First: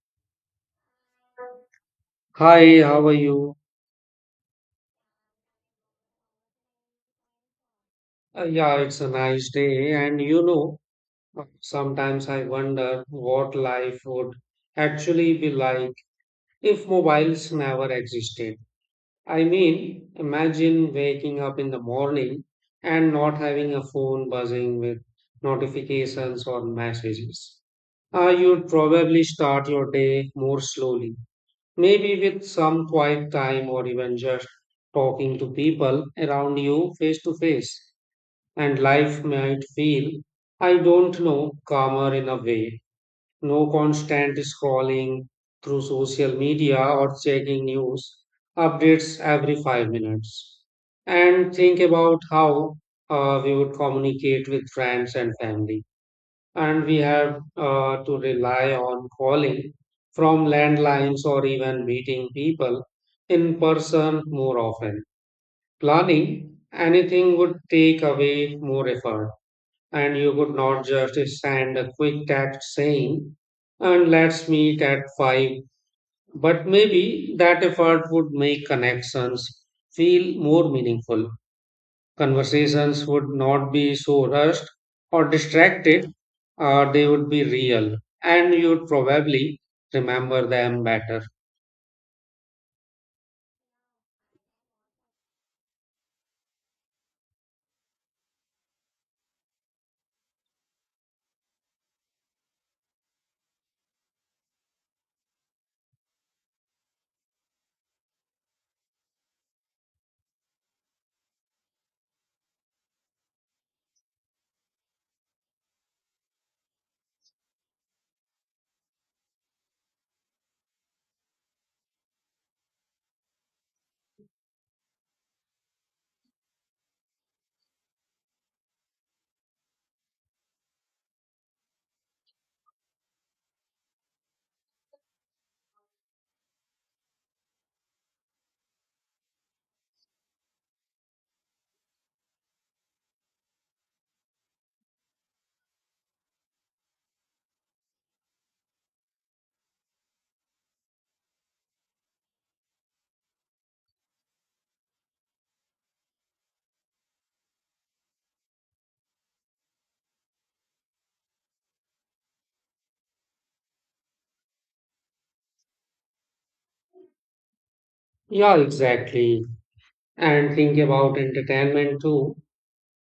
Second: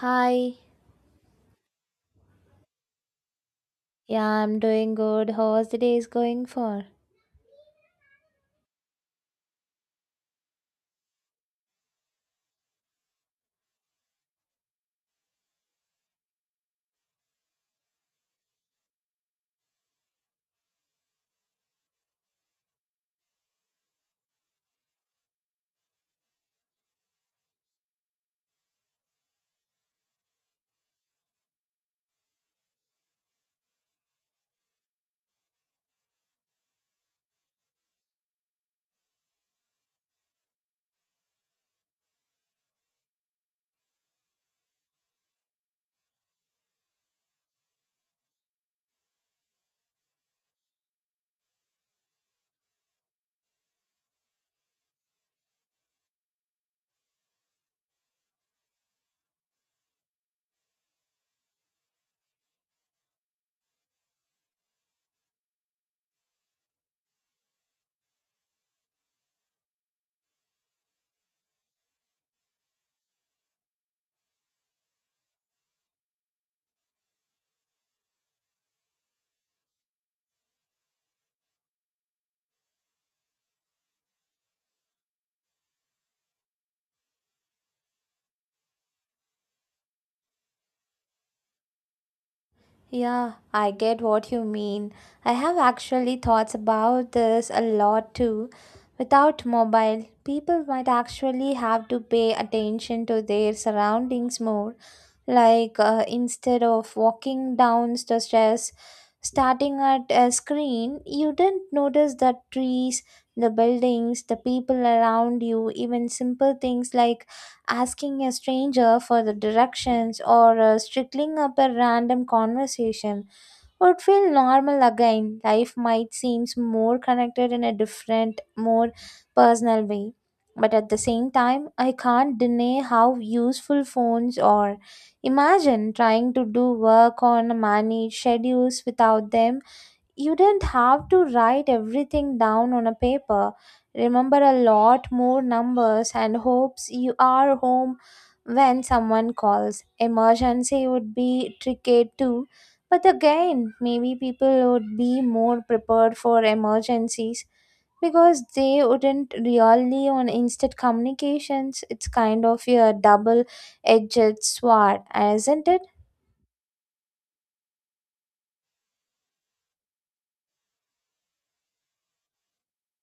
Hi. Hi, how are you? Yeah, I'm doing good. How's the day is going for? Yeah, it's a nice day. And you know, sometimes I wonder what life would actually be like if mobiles never existed. I mean, imagine waking up in the morning and not having a phone buzzing with notifications or messages. You'd probably start your day more slowly, maybe with some quiet time or even just talking to people around you face to face. And life might feel, I don't know, calmer in a way. No constant scrolling through social media or checking news updates every 5 minutes. And think about how we would communicate with friends and family. And we have to rely on calling from landlines or even meeting people in person more often. Planning anything would take away more effort, and you could not just send a quick text saying, and let's meet at 5. But maybe that effort would make connections feel more meaningful. Conversations would not be so rushed or distracted, or they would be real, and you'd probably remember them better. Yeah, I get what you mean. I have actually thoughts about this a lot too. Without mobile, people might actually have to pay attention to their surroundings more. Like instead of walking down the stairs, starting at a screen, you didn't notice the trees, the buildings, the people around you, even simple things like asking a stranger for the directions or strickling up a random conversation would feel normal again. Life might seem more connected in a different, more personal way. But at the same time, I can't deny how useful phones are. Imagine trying to do work on managed schedules without them you didn't have to write everything down on a paper. Remember a lot more numbers and hopes you are home when someone calls. Emergency would be tricky too. But again, maybe people would be more prepared for emergencies because they wouldn't rely on instant communications. It's kind of a double edged sword, isn't it? Yeah, exactly. And think about entertainment too.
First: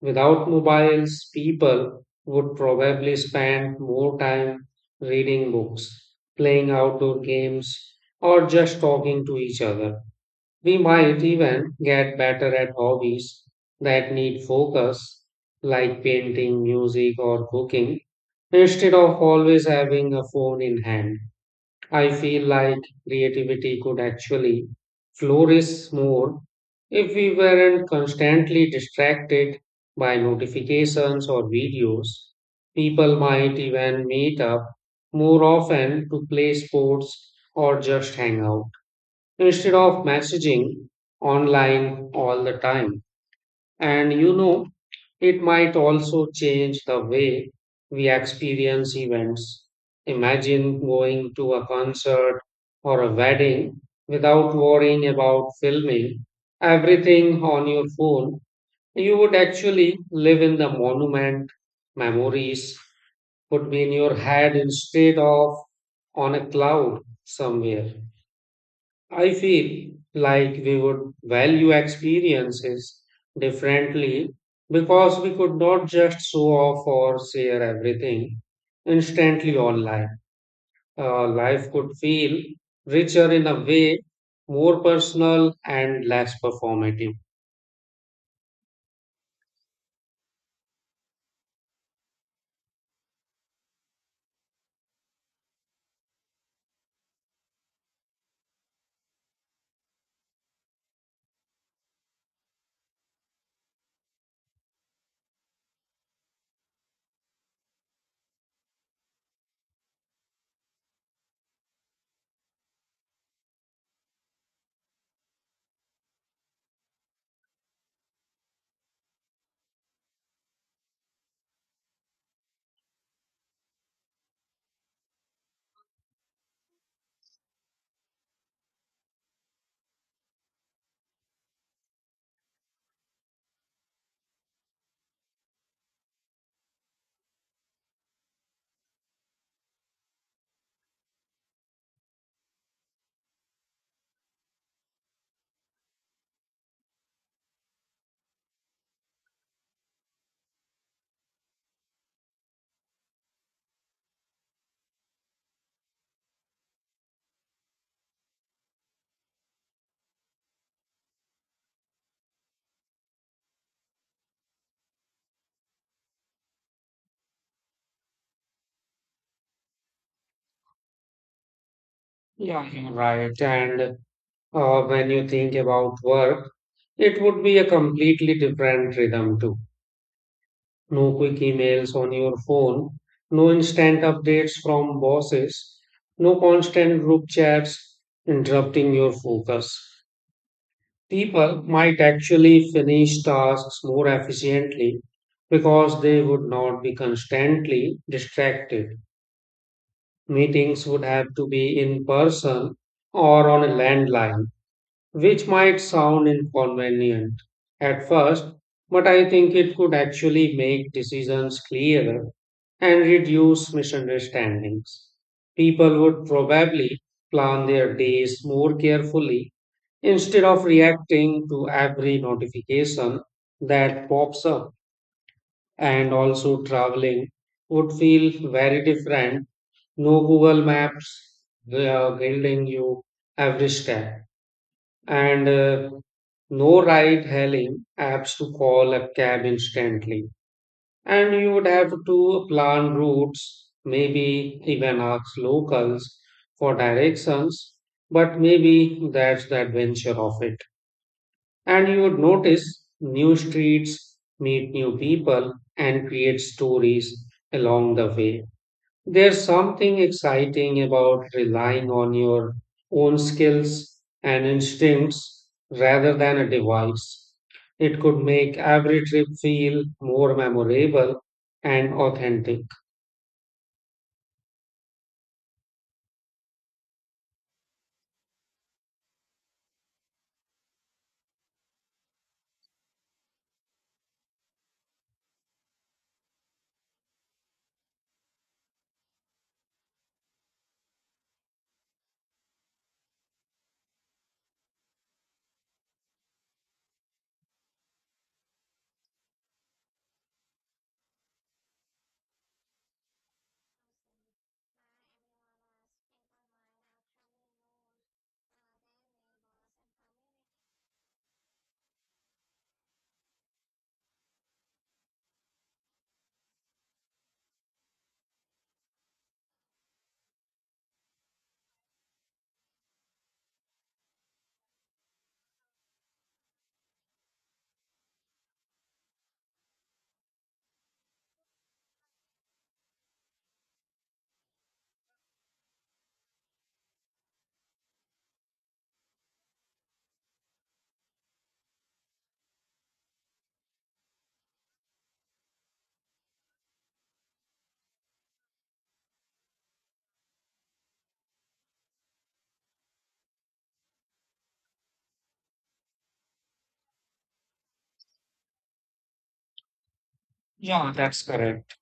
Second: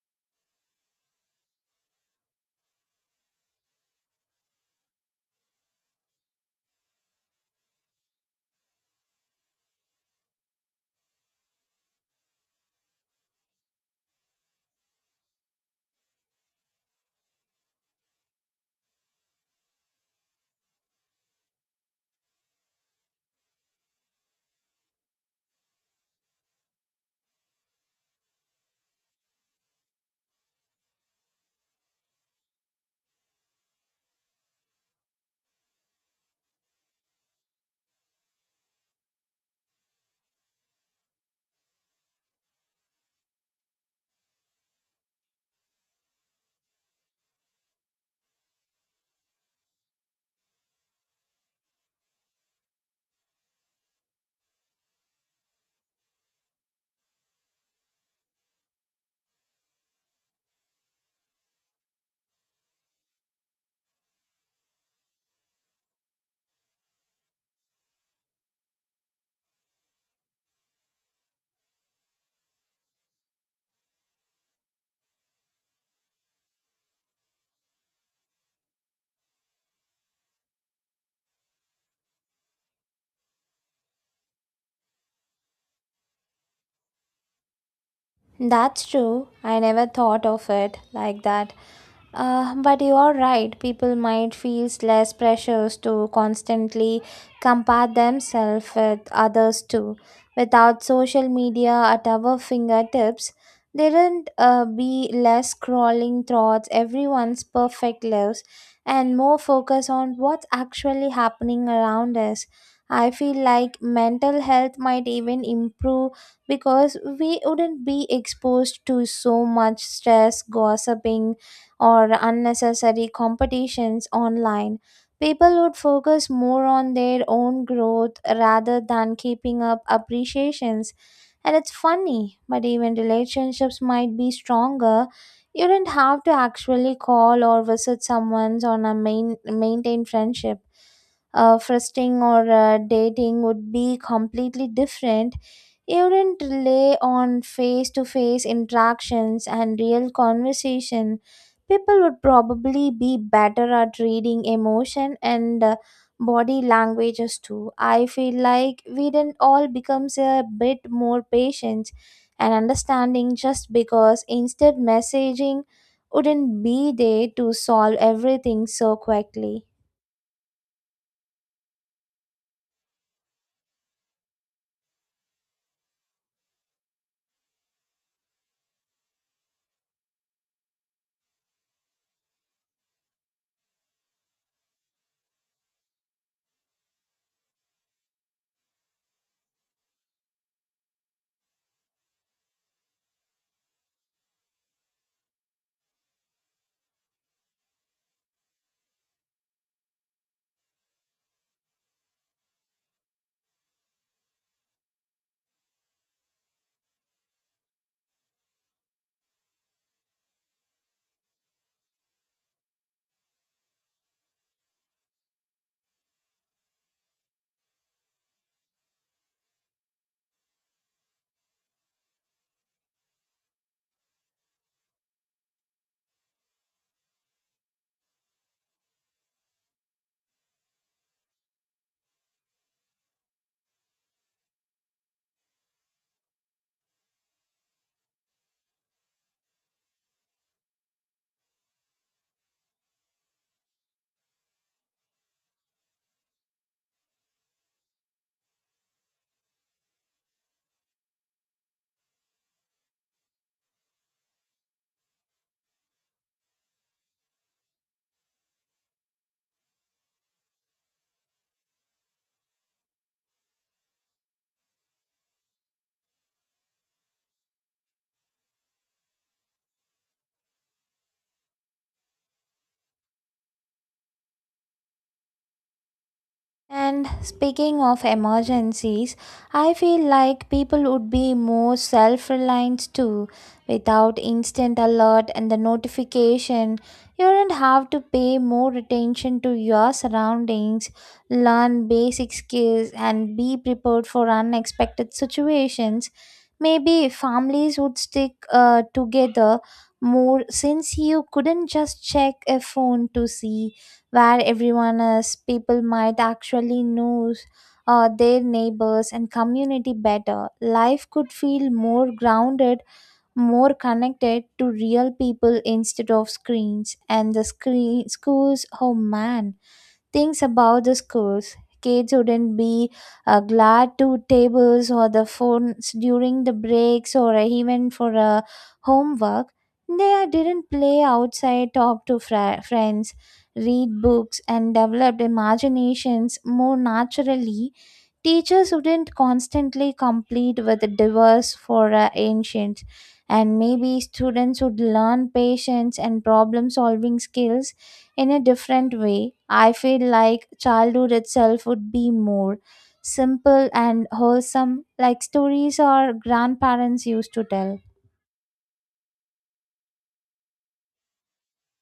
Without mobiles, people would probably spend more time reading books, playing outdoor games, or just talking to each other. We might even get better at hobbies that need focus, like painting, music, or cooking, instead of always having a phone in hand. I feel like creativity could actually flourish more if we weren't constantly distracted by notifications or videos. People might even meet up more often to play sports or just hang out instead of messaging online all the time. And you know, it might also change the way we experience events. Imagine going to a concert or a wedding without worrying about filming everything on your phone. You would actually live in the monument. Memories would be in your head instead of on a cloud somewhere. I feel like we would value experiences differently because we could not just show off or share everything instantly online. Life could feel richer in a way, more personal and less performative. That's true. I never thought of it like that. But you are right, people might feel less pressures to constantly compare themselves with others too. Without social media at our fingertips, there would be less scrolling thoughts, everyone's perfect lives, and more focus on what's actually happening around us. I feel like mental health might even improve because we wouldn't be exposed to so much stress, gossiping, or unnecessary competitions online, people would focus more on their own growth rather than keeping up appreciations. And it's funny, but even relationships might be stronger. You don't have to actually call or visit someone on a main, maintain friendship frosting or dating would be completely different. You wouldn't rely on face to face interactions and real conversation. People would probably be better at reading emotion and body languages too. I feel like we didn't all becomes a bit more patient and understanding just because instead messaging wouldn't be there to solve everything so quickly. Yeah, you're right. And when you think about work, it would be a completely different rhythm too. No quick emails on your phone, no instant updates from bosses, no constant group chats interrupting your focus. People might actually finish tasks more efficiently because they would not be constantly distracted. Meetings would have to be in person or on a landline, which might sound inconvenient at first, but I think it could actually make decisions clearer and reduce misunderstandings. People would probably plan their days more carefully instead of reacting to every notification that pops up, and also traveling would feel very different. No Google Maps guiding you every step, and no ride hailing apps to call a cab instantly. And you would have to plan routes, maybe even ask locals for directions, but maybe that's the adventure of it. And you would notice new streets, meet new people, and create stories along the way. There's something exciting about relying on your own skills and instincts rather than a device. It could make every trip feel more memorable and authentic. And speaking of emergencies, I feel like people would be more self reliant too. Without instant alert and the notification, you don't have to pay more attention to your surroundings, learn basic skills, and be prepared for unexpected situations. Maybe families would stick together more since you couldn't just check a phone to see where everyone is, people might actually know their neighbors and community better. Life could feel more grounded, more connected to real people instead of screens. And the screen schools, oh man, things about the schools. Kids wouldn't be glad to tables or the phones during the breaks or even for homework. They didn't play outside, talk to friends, read books, and developed imaginations more naturally. Teachers wouldn't constantly complete with diverse for ancient, and maybe students would learn patience and problem solving skills in a different way. I feel like childhood itself would be more simple and wholesome, like stories our grandparents used to tell. Yeah, that's correct.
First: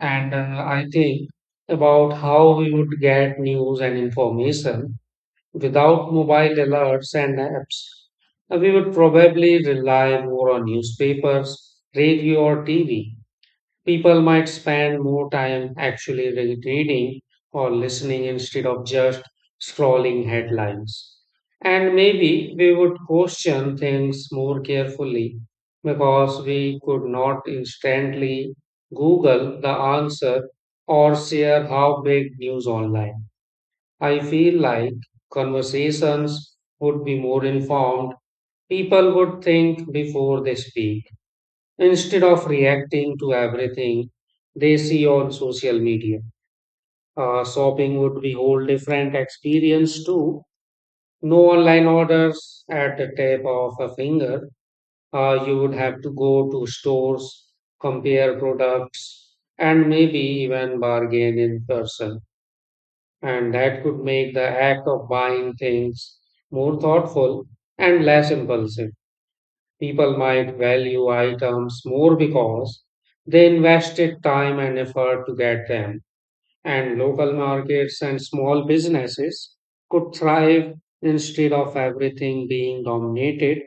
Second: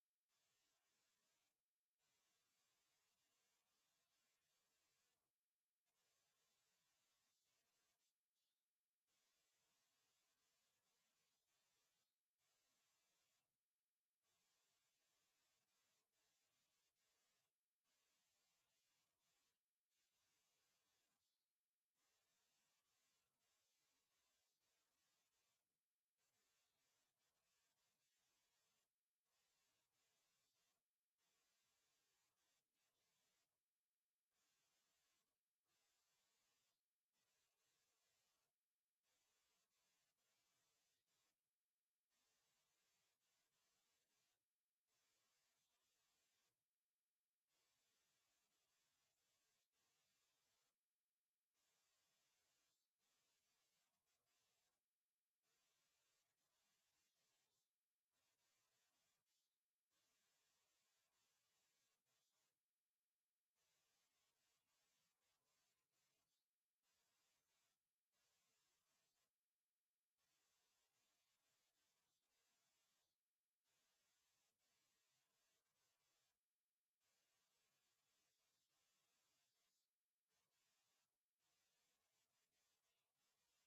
And I think about how we would get news and information without mobile alerts and apps. We would probably rely more on newspapers, radio, or TV. People might spend more time actually reading or listening instead of just scrolling headlines. And maybe we would question things more carefully because we could not instantly Google the answer or share how big news online. I feel like conversations would be more informed. People would think before they speak. Instead of reacting to everything they see on social media, shopping would be whole different experience too. No online orders at the tip of a finger. You would have to go to stores, compare products, and maybe even bargain in person. And that could make the act of buying things more thoughtful and less impulsive. People might value items more because they invested time and effort to get them, and local markets and small businesses could thrive instead of everything being dominated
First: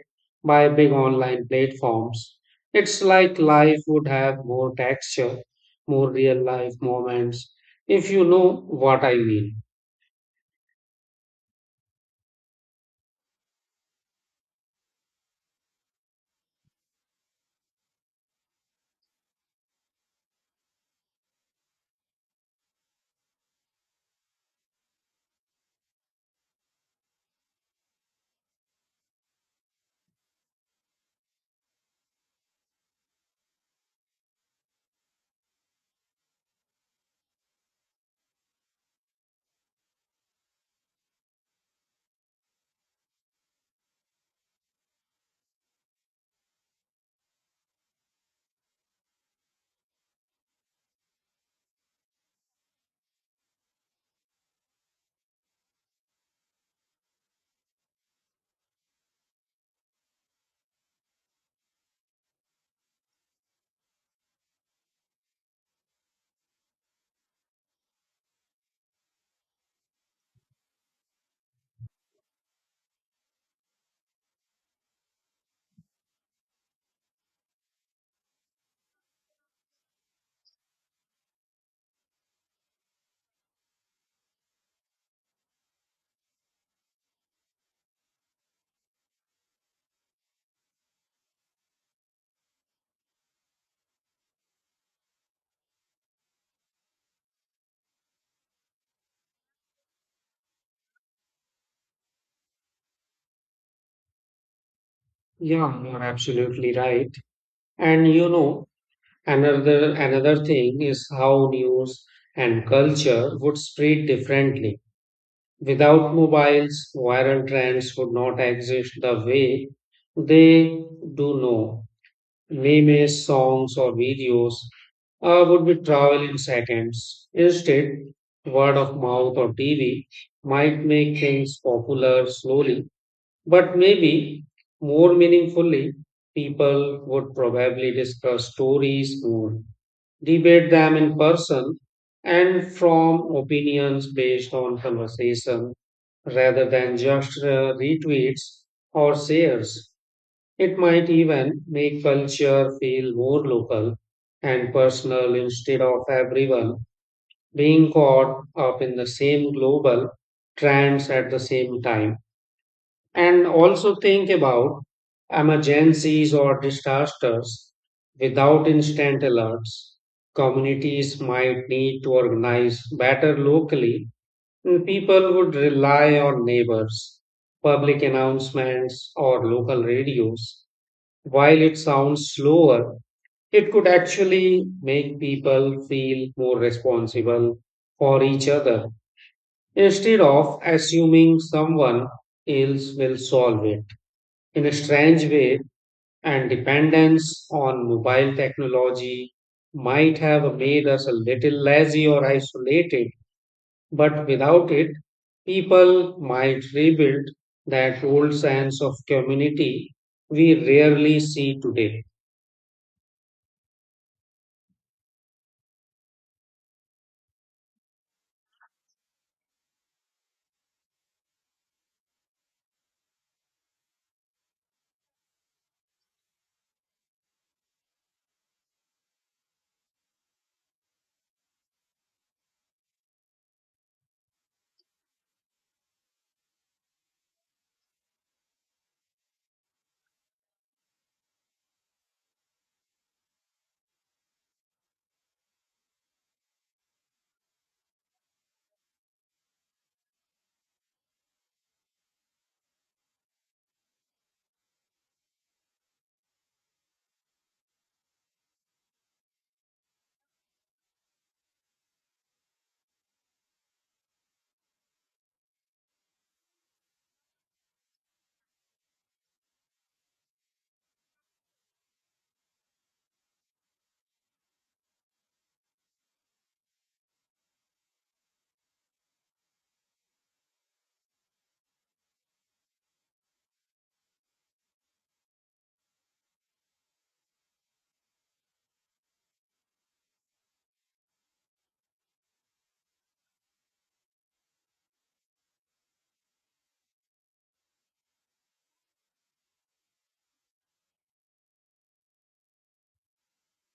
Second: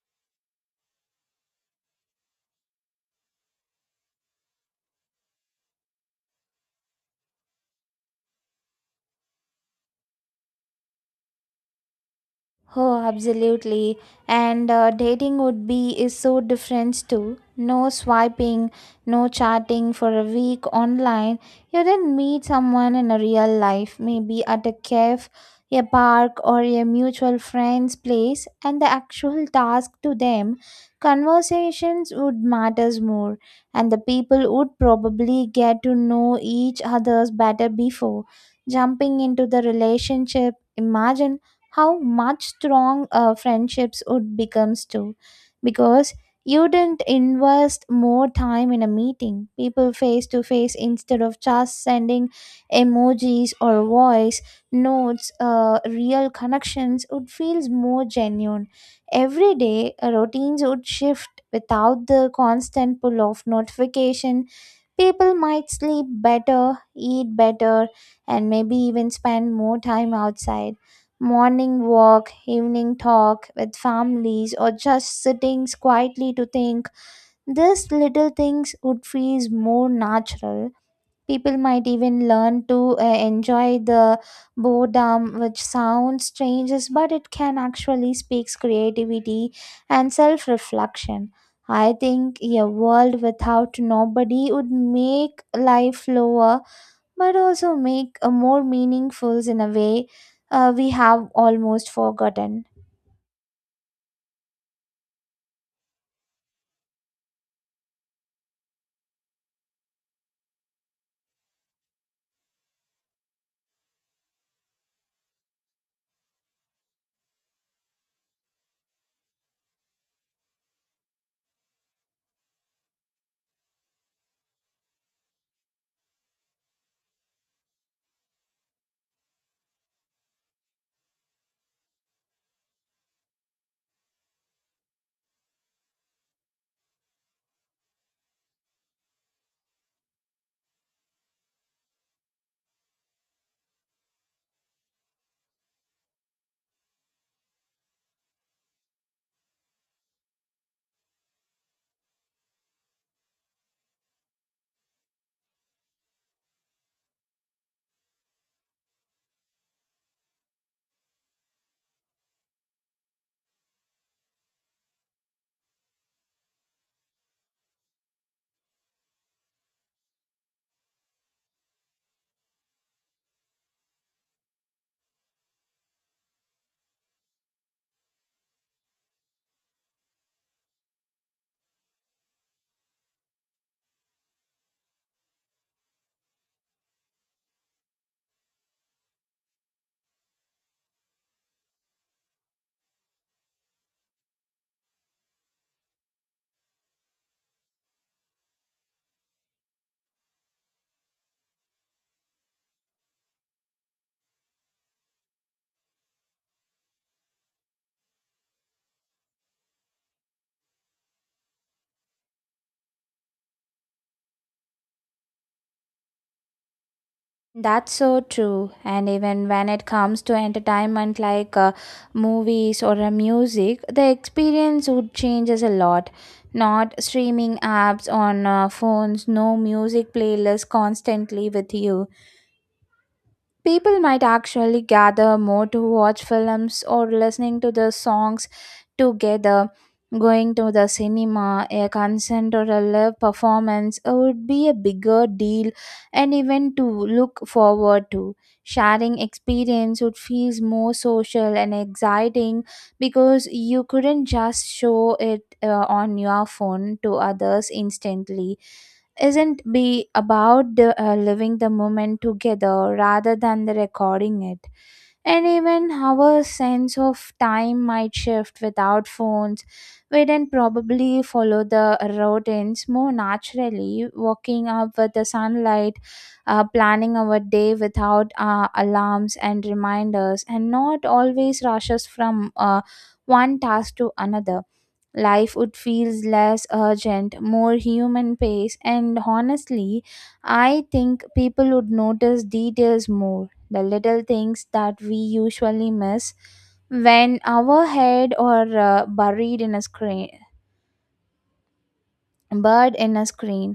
by big online platforms. It's like life would have more texture, more real life moments, if you know what I mean. Oh, absolutely. And dating would be is so different too. No swiping, no chatting for a week online. You then meet someone in a real life, maybe at a cafe, a park, or a mutual friend's place, and the actual task to them, conversations would matters more, and the people would probably get to know each other's better before jumping into the relationship. Imagine how much strong friendships would becomes too because you didn't invest more time in a meeting people face to face instead of just sending emojis or voice notes. Real connections would feels more genuine every day. Routines would shift without the constant pull of notifications. People might sleep better, eat better, and maybe even spend more time outside. Morning walk, evening talk with families, or just sitting quietly to think. These little things would feel more natural. People might even learn to enjoy the boredom, which sounds strange, but it can actually speaks creativity and self-reflection. I think a world without nobody would make life slower, but also make a more meaningful in a way we have almost forgotten. Yeah, you're absolutely right. And you know, another thing is how news and culture would spread differently. Without mobiles, viral trends would not exist the way they do now. Memes, songs, or videos would be travel in seconds. Instead, word of mouth or TV might make things popular slowly, but maybe more meaningfully. People would probably discuss stories more, debate them in person, and form opinions based on conversation rather than just retweets or shares. It might even make culture feel more local and personal instead of everyone being caught up in the same global trends at the same time. And also think about emergencies or disasters without instant alerts. Communities might need to organize better locally, and people would rely on neighbors, public announcements, or local radios. While it sounds slower, it could actually make people feel more responsible for each other instead of assuming someone else will solve it. In a strange way, and dependence on mobile technology might have made us a little lazy or isolated, but without it, people might rebuild that old sense of community we rarely see today. That's so true. And even when it comes to entertainment like movies or music, the experience would changes a lot. Not streaming apps on phones, no music playlist constantly with you. People might actually gather more to watch films or listening to the songs together. Going to the cinema, a concert, or a live performance would be a bigger deal and event to look forward to. Sharing experience would feel more social and exciting because you couldn't just show it on your phone to others instantly. Isn't be about living the moment together rather than the recording it. And even our sense of time might shift without phones, we then probably follow the routines more naturally, waking up with the sunlight, planning our day without alarms and reminders, and not always rushes from one task to another. Life would feel less urgent, more human pace, and honestly, I think people would notice details more, the little things that we usually miss when our head are buried in a screen, buried in a screen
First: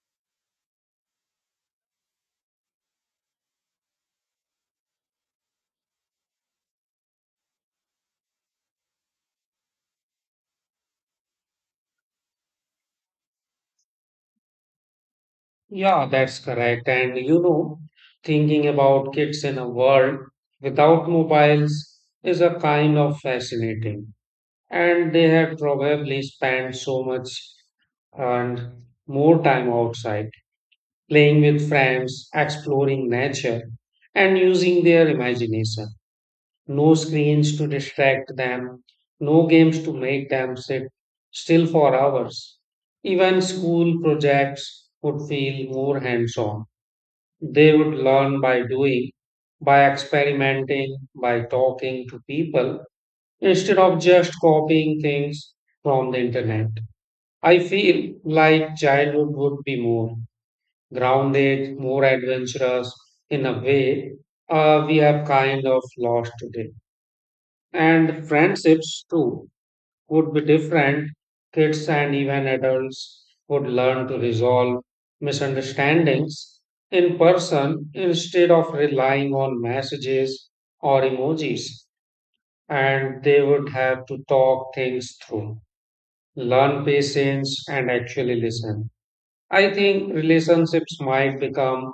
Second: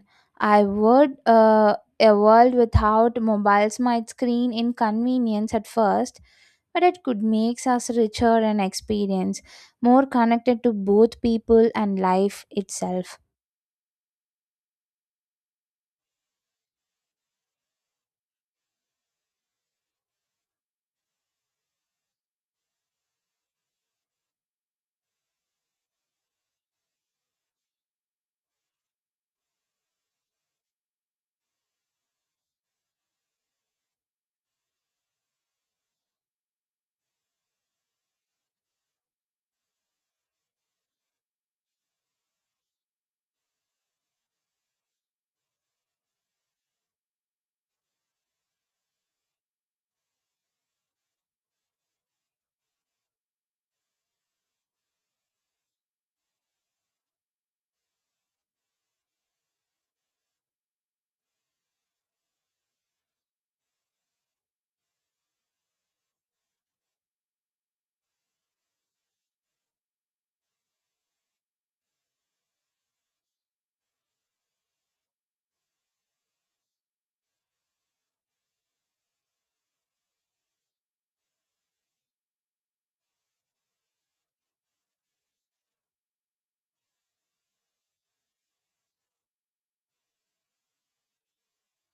I would a world without mobiles might screen inconvenience at first, but it could make us richer and experience more connected to both people and life itself. Yeah, that's correct. And you know, thinking about kids in a world without mobiles is a kind of fascinating, and they had probably spent so much and more time outside, playing with friends, exploring nature, and using their imagination. No screens to distract them, no games to make them sit still for hours. Even school projects would feel more hands on. They would learn by doing, by experimenting, by talking to people instead of just copying things from the internet. I feel like childhood would be more grounded, more adventurous in a way we have kind of lost today. And friendships too would be different. Kids and even adults would learn to resolve misunderstandings in person instead of relying on messages or emojis, and they would have to talk things through, learn patience and actually listen. I think relationships might become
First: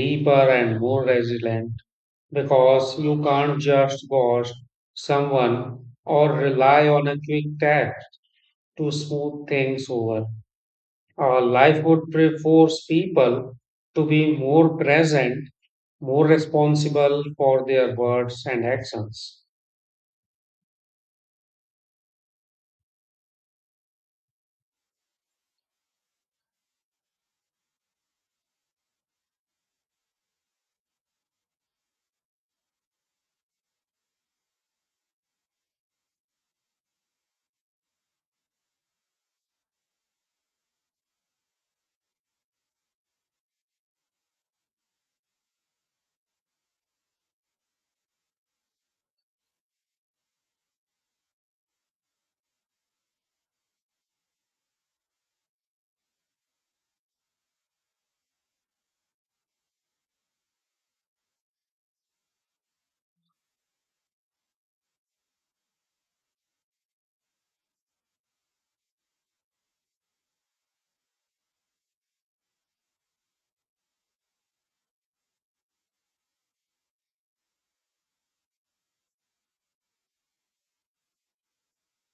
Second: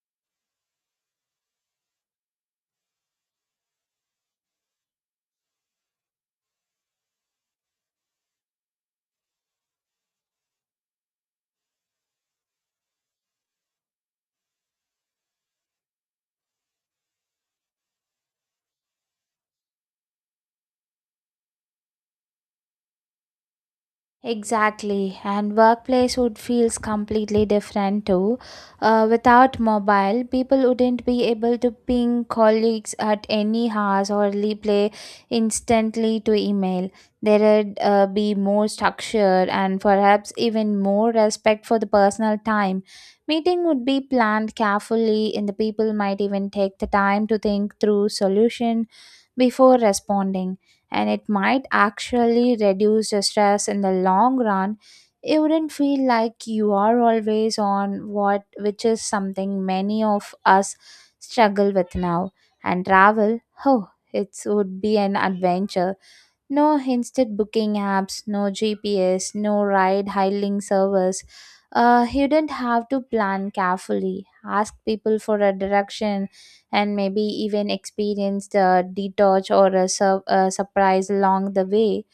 deeper and more resilient because you can't just ghost someone or rely on a quick text to smooth things over. Our life would force people to be more present, more responsible for their words and actions. Exactly, and workplace would feels completely different too. Without mobile, people wouldn't be able to ping colleagues at any hours or reply instantly to email. There would be more structure and perhaps even more respect for the personal time. Meeting would be planned carefully, and the people might even take the time to think through solution before responding, and it might actually reduce the stress in the long run. You wouldn't feel like you are always on what, which is something many of us struggle with now. And travel, oh, it would be an adventure. No instant booking apps, no GPS, no ride hailing service. You don't have to plan carefully, ask people for a direction, and maybe even experience the detour or a surprise along the way.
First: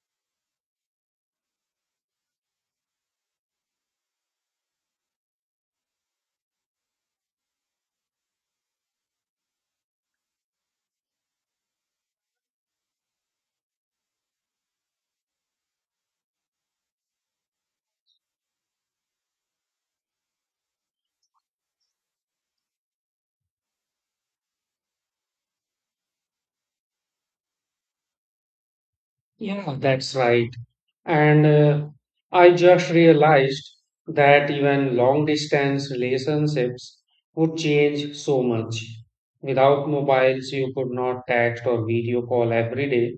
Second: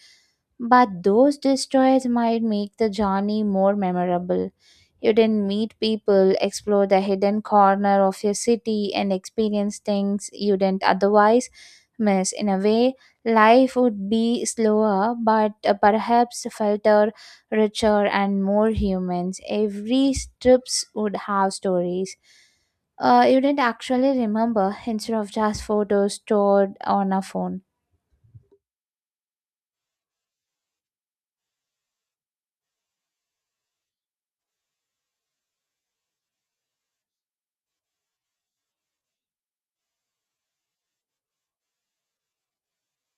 But those destroyers might make the journey more memorable. You then meet people, explore the hidden corner of your city, and experience things you didn't otherwise miss. In a way, life would be slower, but perhaps felter, richer, and more humans. Every strips would have stories. You didn't actually remember instead of just photos stored on a phone. Yeah, that's right. And I just realized that even long distance relationships would change so much. Without mobiles, you could not text or video call every day.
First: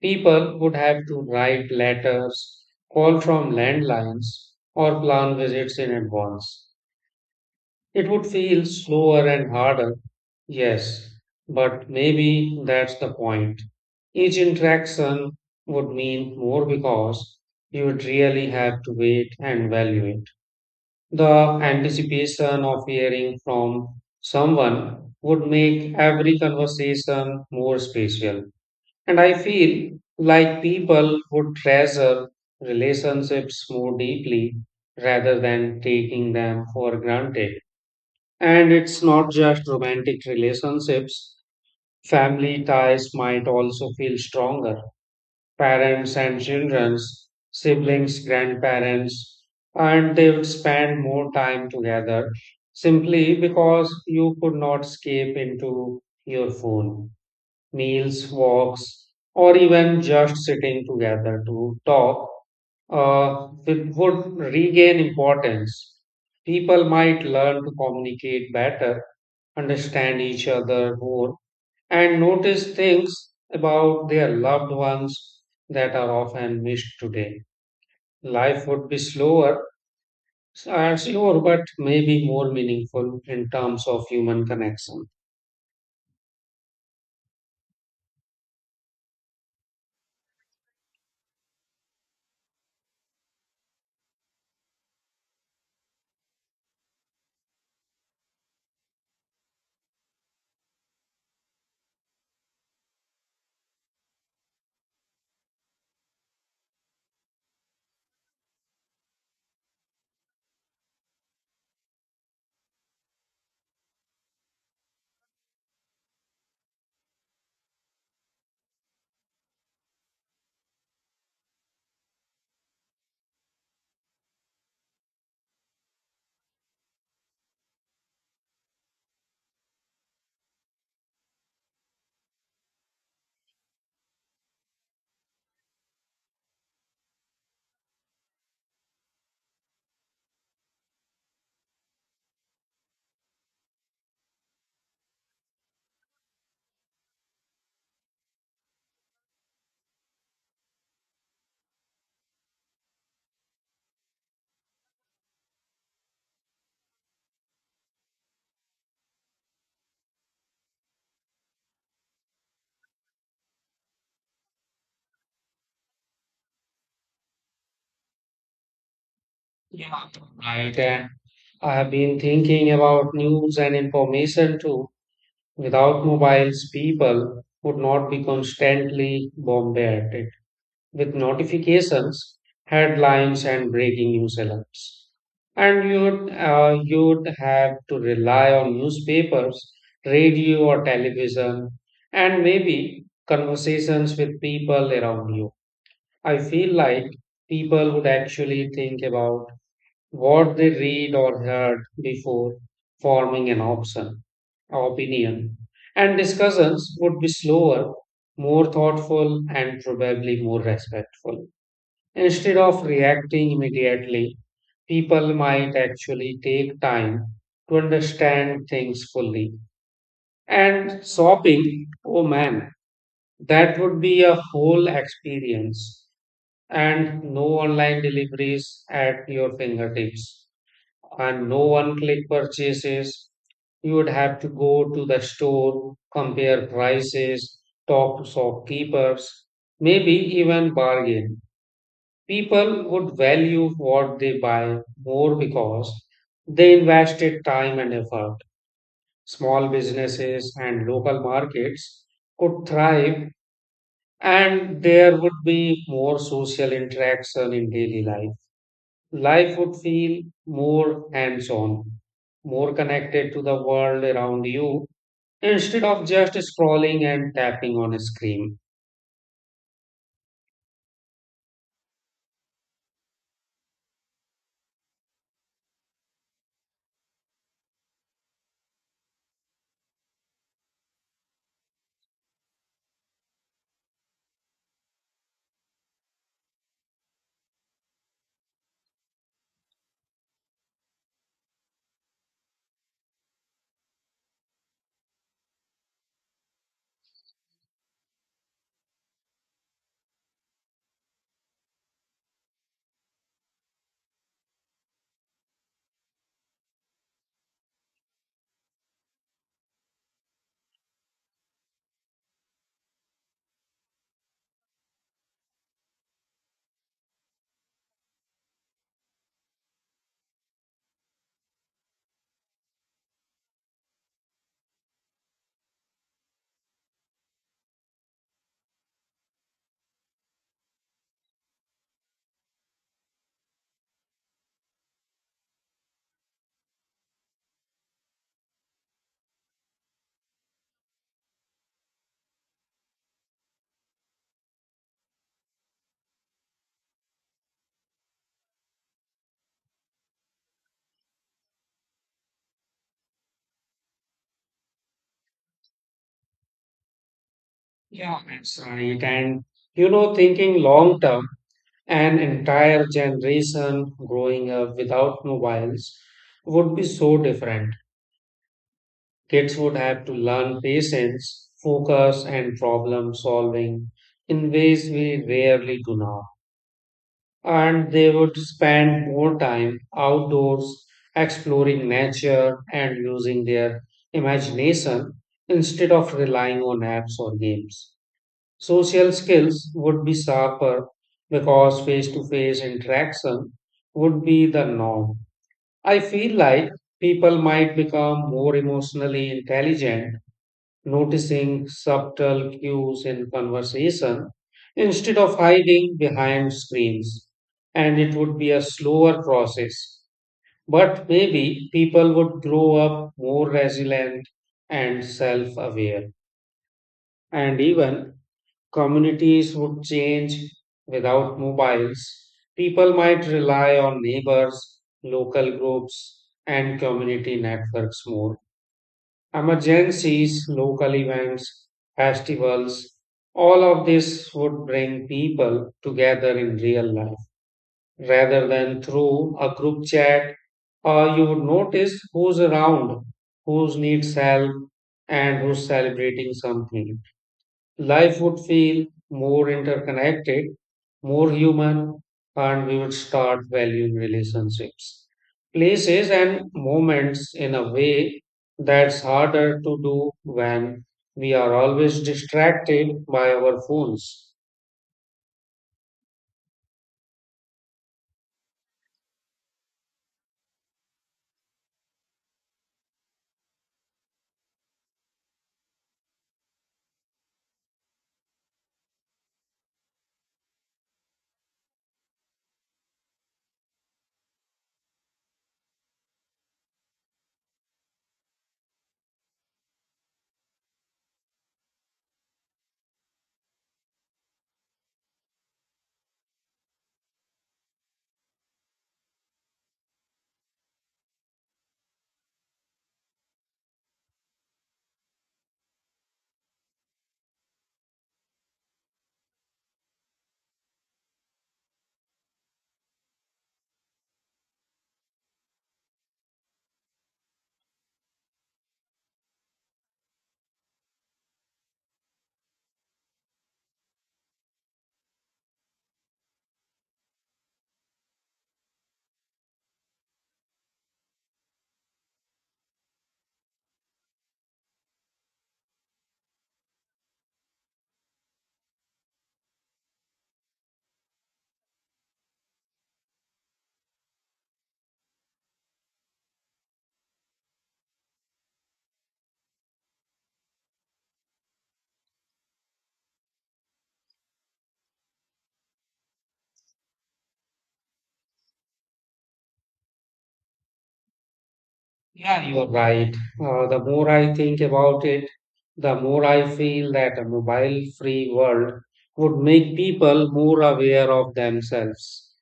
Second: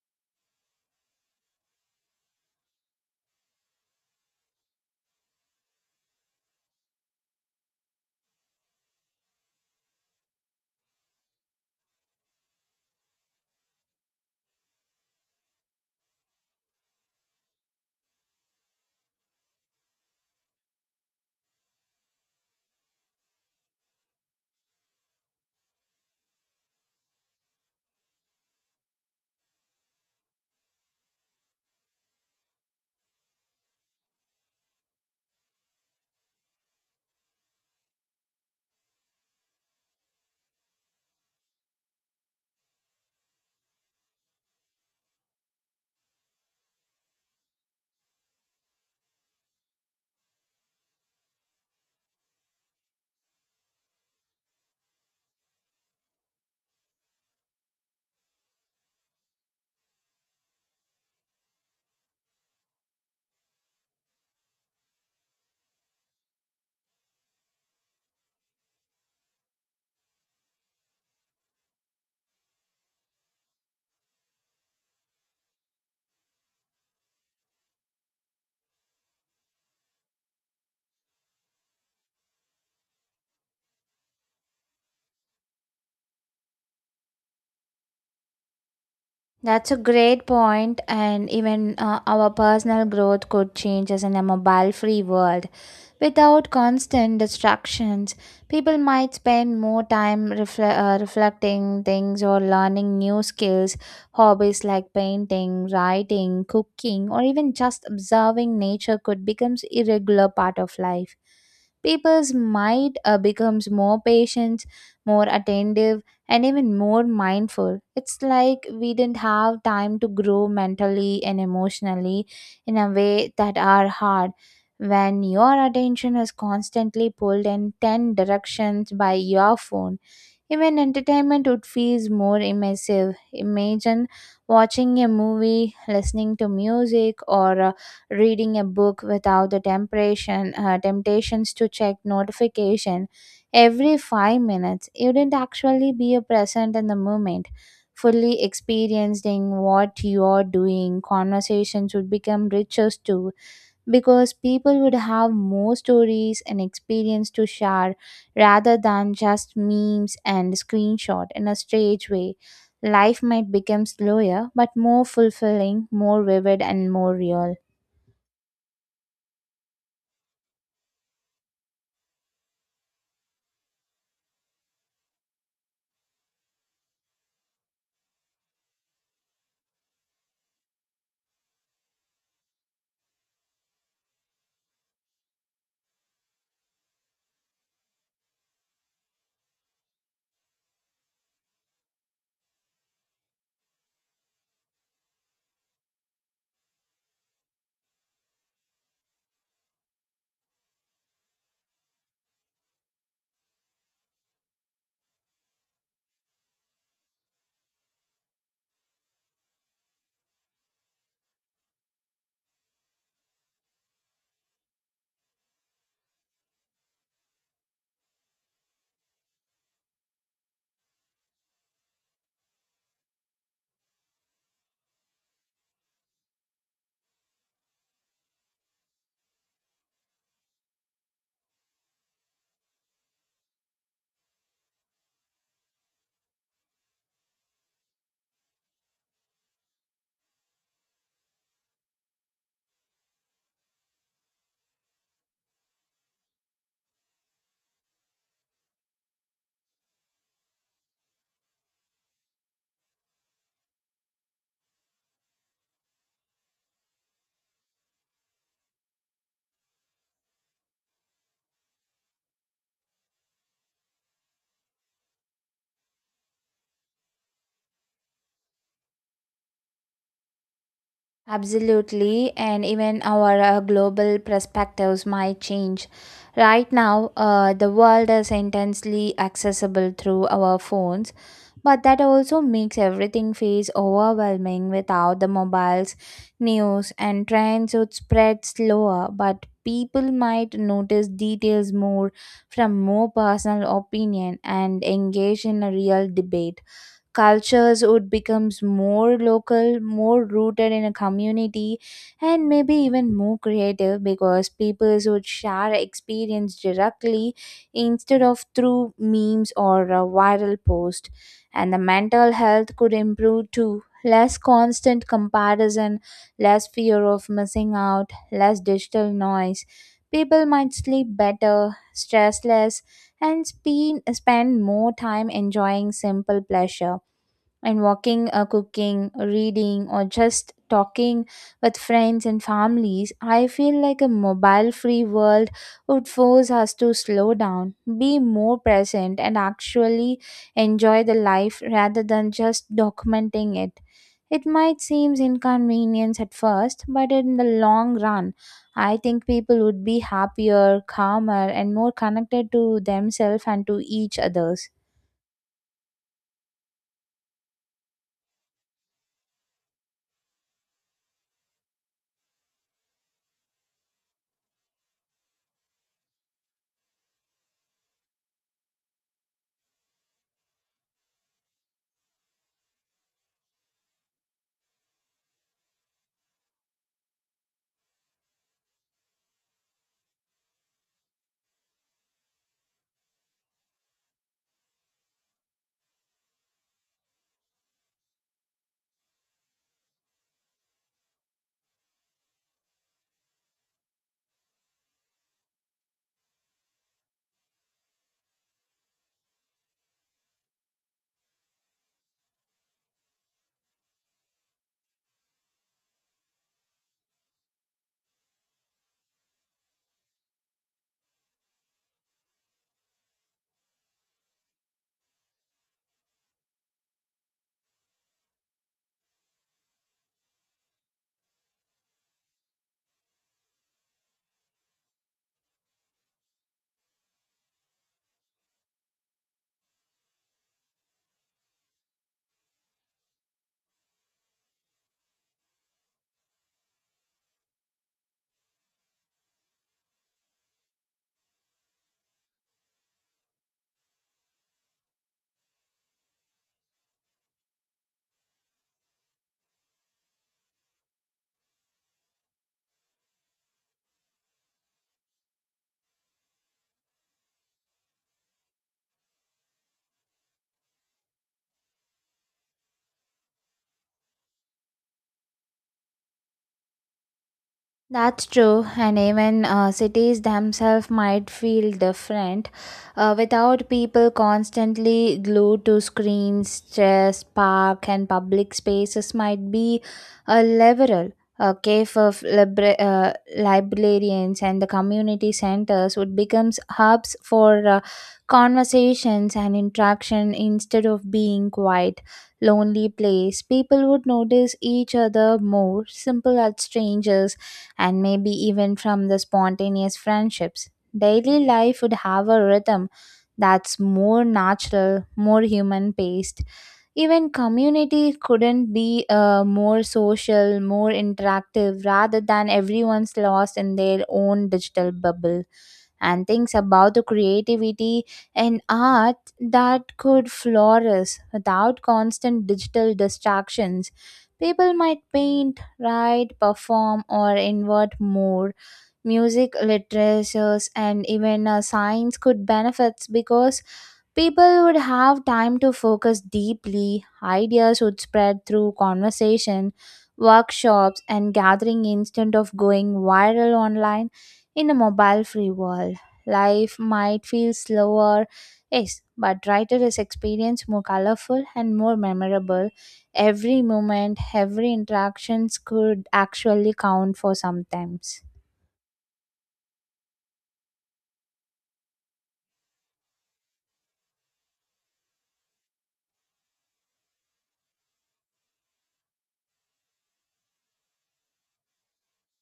People would have to write letters, call from landlines, or plan visits in advance. It would feel slower and harder, yes, but maybe that's the point. Each interaction would mean more because you would really have to wait and value it. The anticipation of hearing from someone would make every conversation more special. And I feel like people would treasure relationships more deeply rather than taking them for granted. And it's not just romantic relationships, family ties might also feel stronger. Parents and children, siblings, grandparents, and they would spend more time together simply because you could not escape into your phone. Meals, walks, or even just sitting together to talk would regain importance. People might learn to communicate better, understand each other more, and notice things about their loved ones that are often missed today. Life would be slower, slower, but maybe more meaningful in terms of human connection. That's a great point, and even our personal growth could change us in a mobile free world. Without constant distractions, people might spend more time reflecting things or learning new skills, hobbies like painting, writing, cooking, or even just observing nature could become a regular part of life. People's mind becomes more patient, more attentive, and even more mindful. It's like we didn't have time to grow mentally and emotionally in a way that are hard. When your attention is constantly pulled in 10 directions by your phone, even entertainment would feel more immersive. Imagine watching a movie, listening to music, or reading a book without temptations to check notification every 5 minutes. You didn't actually be a present in the moment, fully experiencing what you are doing. Conversations would become richer too because people would have more stories and experience to share rather than just memes and screenshot in a strange way. Life might become slower, but more fulfilling, more vivid, and more real. Yeah, right. And I have been thinking about news and information too. Without mobiles, people would not be constantly bombarded with notifications, headlines, and breaking news alerts. And you'd have to rely on newspapers, radio, or television, and maybe conversations with people around you. I feel like people would actually think about what they read or heard before forming an option, opinion, and discussions would be slower, more thoughtful, and probably more respectful. Instead of reacting immediately, people might actually take time to understand things fully. And shopping, oh man, that would be a whole experience. And no online deliveries at your fingertips, and no one click purchases. You would have to go to the store, compare prices, talk to shopkeepers, maybe even bargain. People would value what they buy more because they invested time and effort. Small businesses and local markets could thrive, and there would be more social interaction in daily life. Life would feel more hands on, more connected to the world around you instead of just scrolling and tapping on a screen. Absolutely, and even our global perspectives might change. Right now, the world is intensely accessible through our phones. But that also makes everything feels overwhelming without the mobiles, news, and trends would spread slower, but people might notice details more, from more personal opinion and engage in a real debate. Cultures would becomes more local, more rooted in a community, and maybe even more creative because peoples would share experience directly instead of through memes or a viral post. And the mental health could improve too, less constant comparison, less fear of missing out, less digital noise. People might sleep better, stress less, and spend more time enjoying simple pleasure, and walking or cooking or reading or just talking with friends and families. I feel like a mobile free world would force us to slow down, be more present, and actually enjoy the life rather than just documenting it. It might seem inconvenience at first, but in the long run, I think people would be happier, calmer, and more connected to themselves and to each others. Yeah, that's right. And you know, thinking long term, an entire generation growing up without mobiles would be so different. Kids would have to learn patience, focus, and problem solving in ways we rarely do now. And they would spend more time outdoors, exploring nature, and using their imagination instead of relying on apps or games. Social skills would be sharper because face to face interaction would be the norm. I feel like people might become more emotionally intelligent, noticing subtle cues in conversation instead of hiding behind screens. And it would be a slower process. But maybe people would grow up more resilient and self aware. And even communities would change without mobiles. People might rely on neighbors, local groups, and community networks more. Emergencies, local events, festivals, all of this would bring people together in real life rather than through a group chat. You would notice who's around, who needs help, and who's celebrating something. Life would feel more interconnected, more human, and we would start valuing relationships, places, and moments in a way that's harder to do when we are always distracted by our phones. That's true, and even cities themselves might feel different. Without people constantly glued to screens, chairs, park, and public spaces might be a liberal. A cave of librarians and the community centers would become hubs for conversations and interaction instead of being quiet, lonely place. People would notice each other more, simple as strangers, and maybe even from the spontaneous friendships. Daily life would have a rhythm that's more natural, more human paced, even community couldn't be more social, more interactive, rather than everyone's lost in their own digital bubble. And things about the creativity and art that could flourish without constant digital distractions. People might paint, write, perform, or invert more music, literatures, and even science could benefit because people would have time to focus deeply. Ideas would spread through conversation, workshops, and gathering instead of going viral online in a mobile free world. Life might feel slower, yes, but writer is experience more colorful and more memorable. Every moment, every interactions could actually count for sometimes. Yeah, you are right. The more I think about it, the more I feel that a mobile free world would make people more aware of themselves.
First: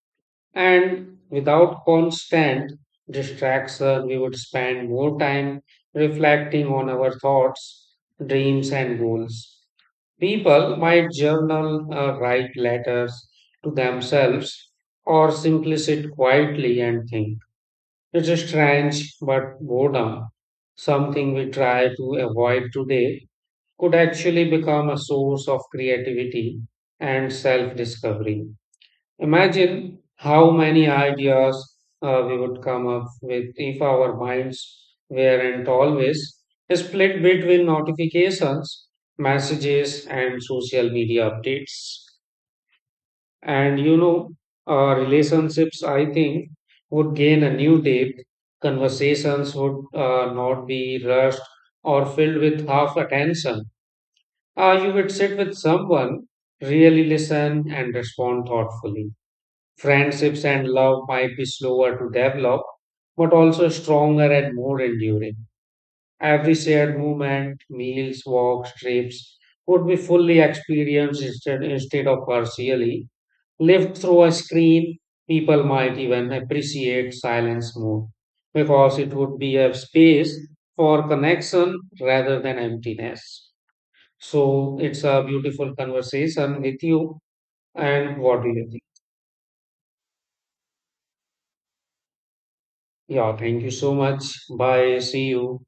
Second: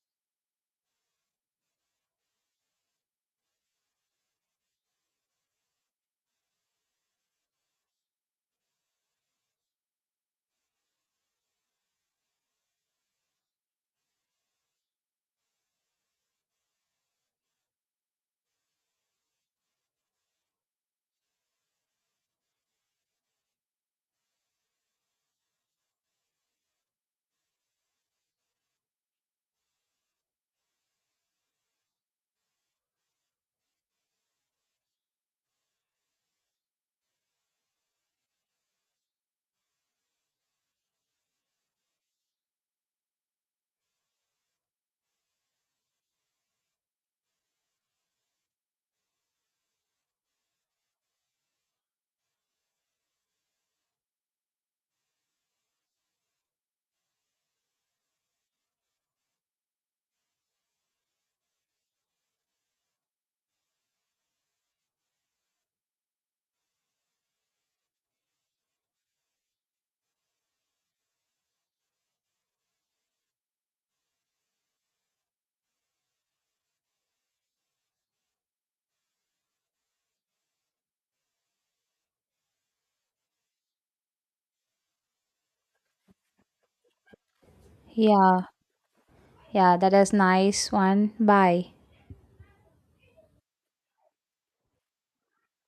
And without constant distraction, we would spend more time reflecting on our thoughts, dreams, and goals. People might journal, write letters to themselves, or simply sit quietly and think. It's strange, but boredom, something we try to avoid today, could actually become a source of creativity and self discovery. Imagine how many ideas we would come up with if our minds weren't always split between notifications, messages, and social media updates. And you know, relationships, I think, would gain a new depth. Conversations would not be rushed or filled with half attention. You would sit with someone, really listen, and respond thoughtfully. Friendships and love might be slower to develop, but also stronger and more enduring. Every shared moment, meals, walks, trips would be fully experienced instead of partially. Lived through a screen, people might even appreciate silence more because it would be a space for connection rather than emptiness. So it's a beautiful conversation with you. And what Yeah, do you think? yeah, that is nice one. Bye. Yeah, thank you so much. Bye. See you.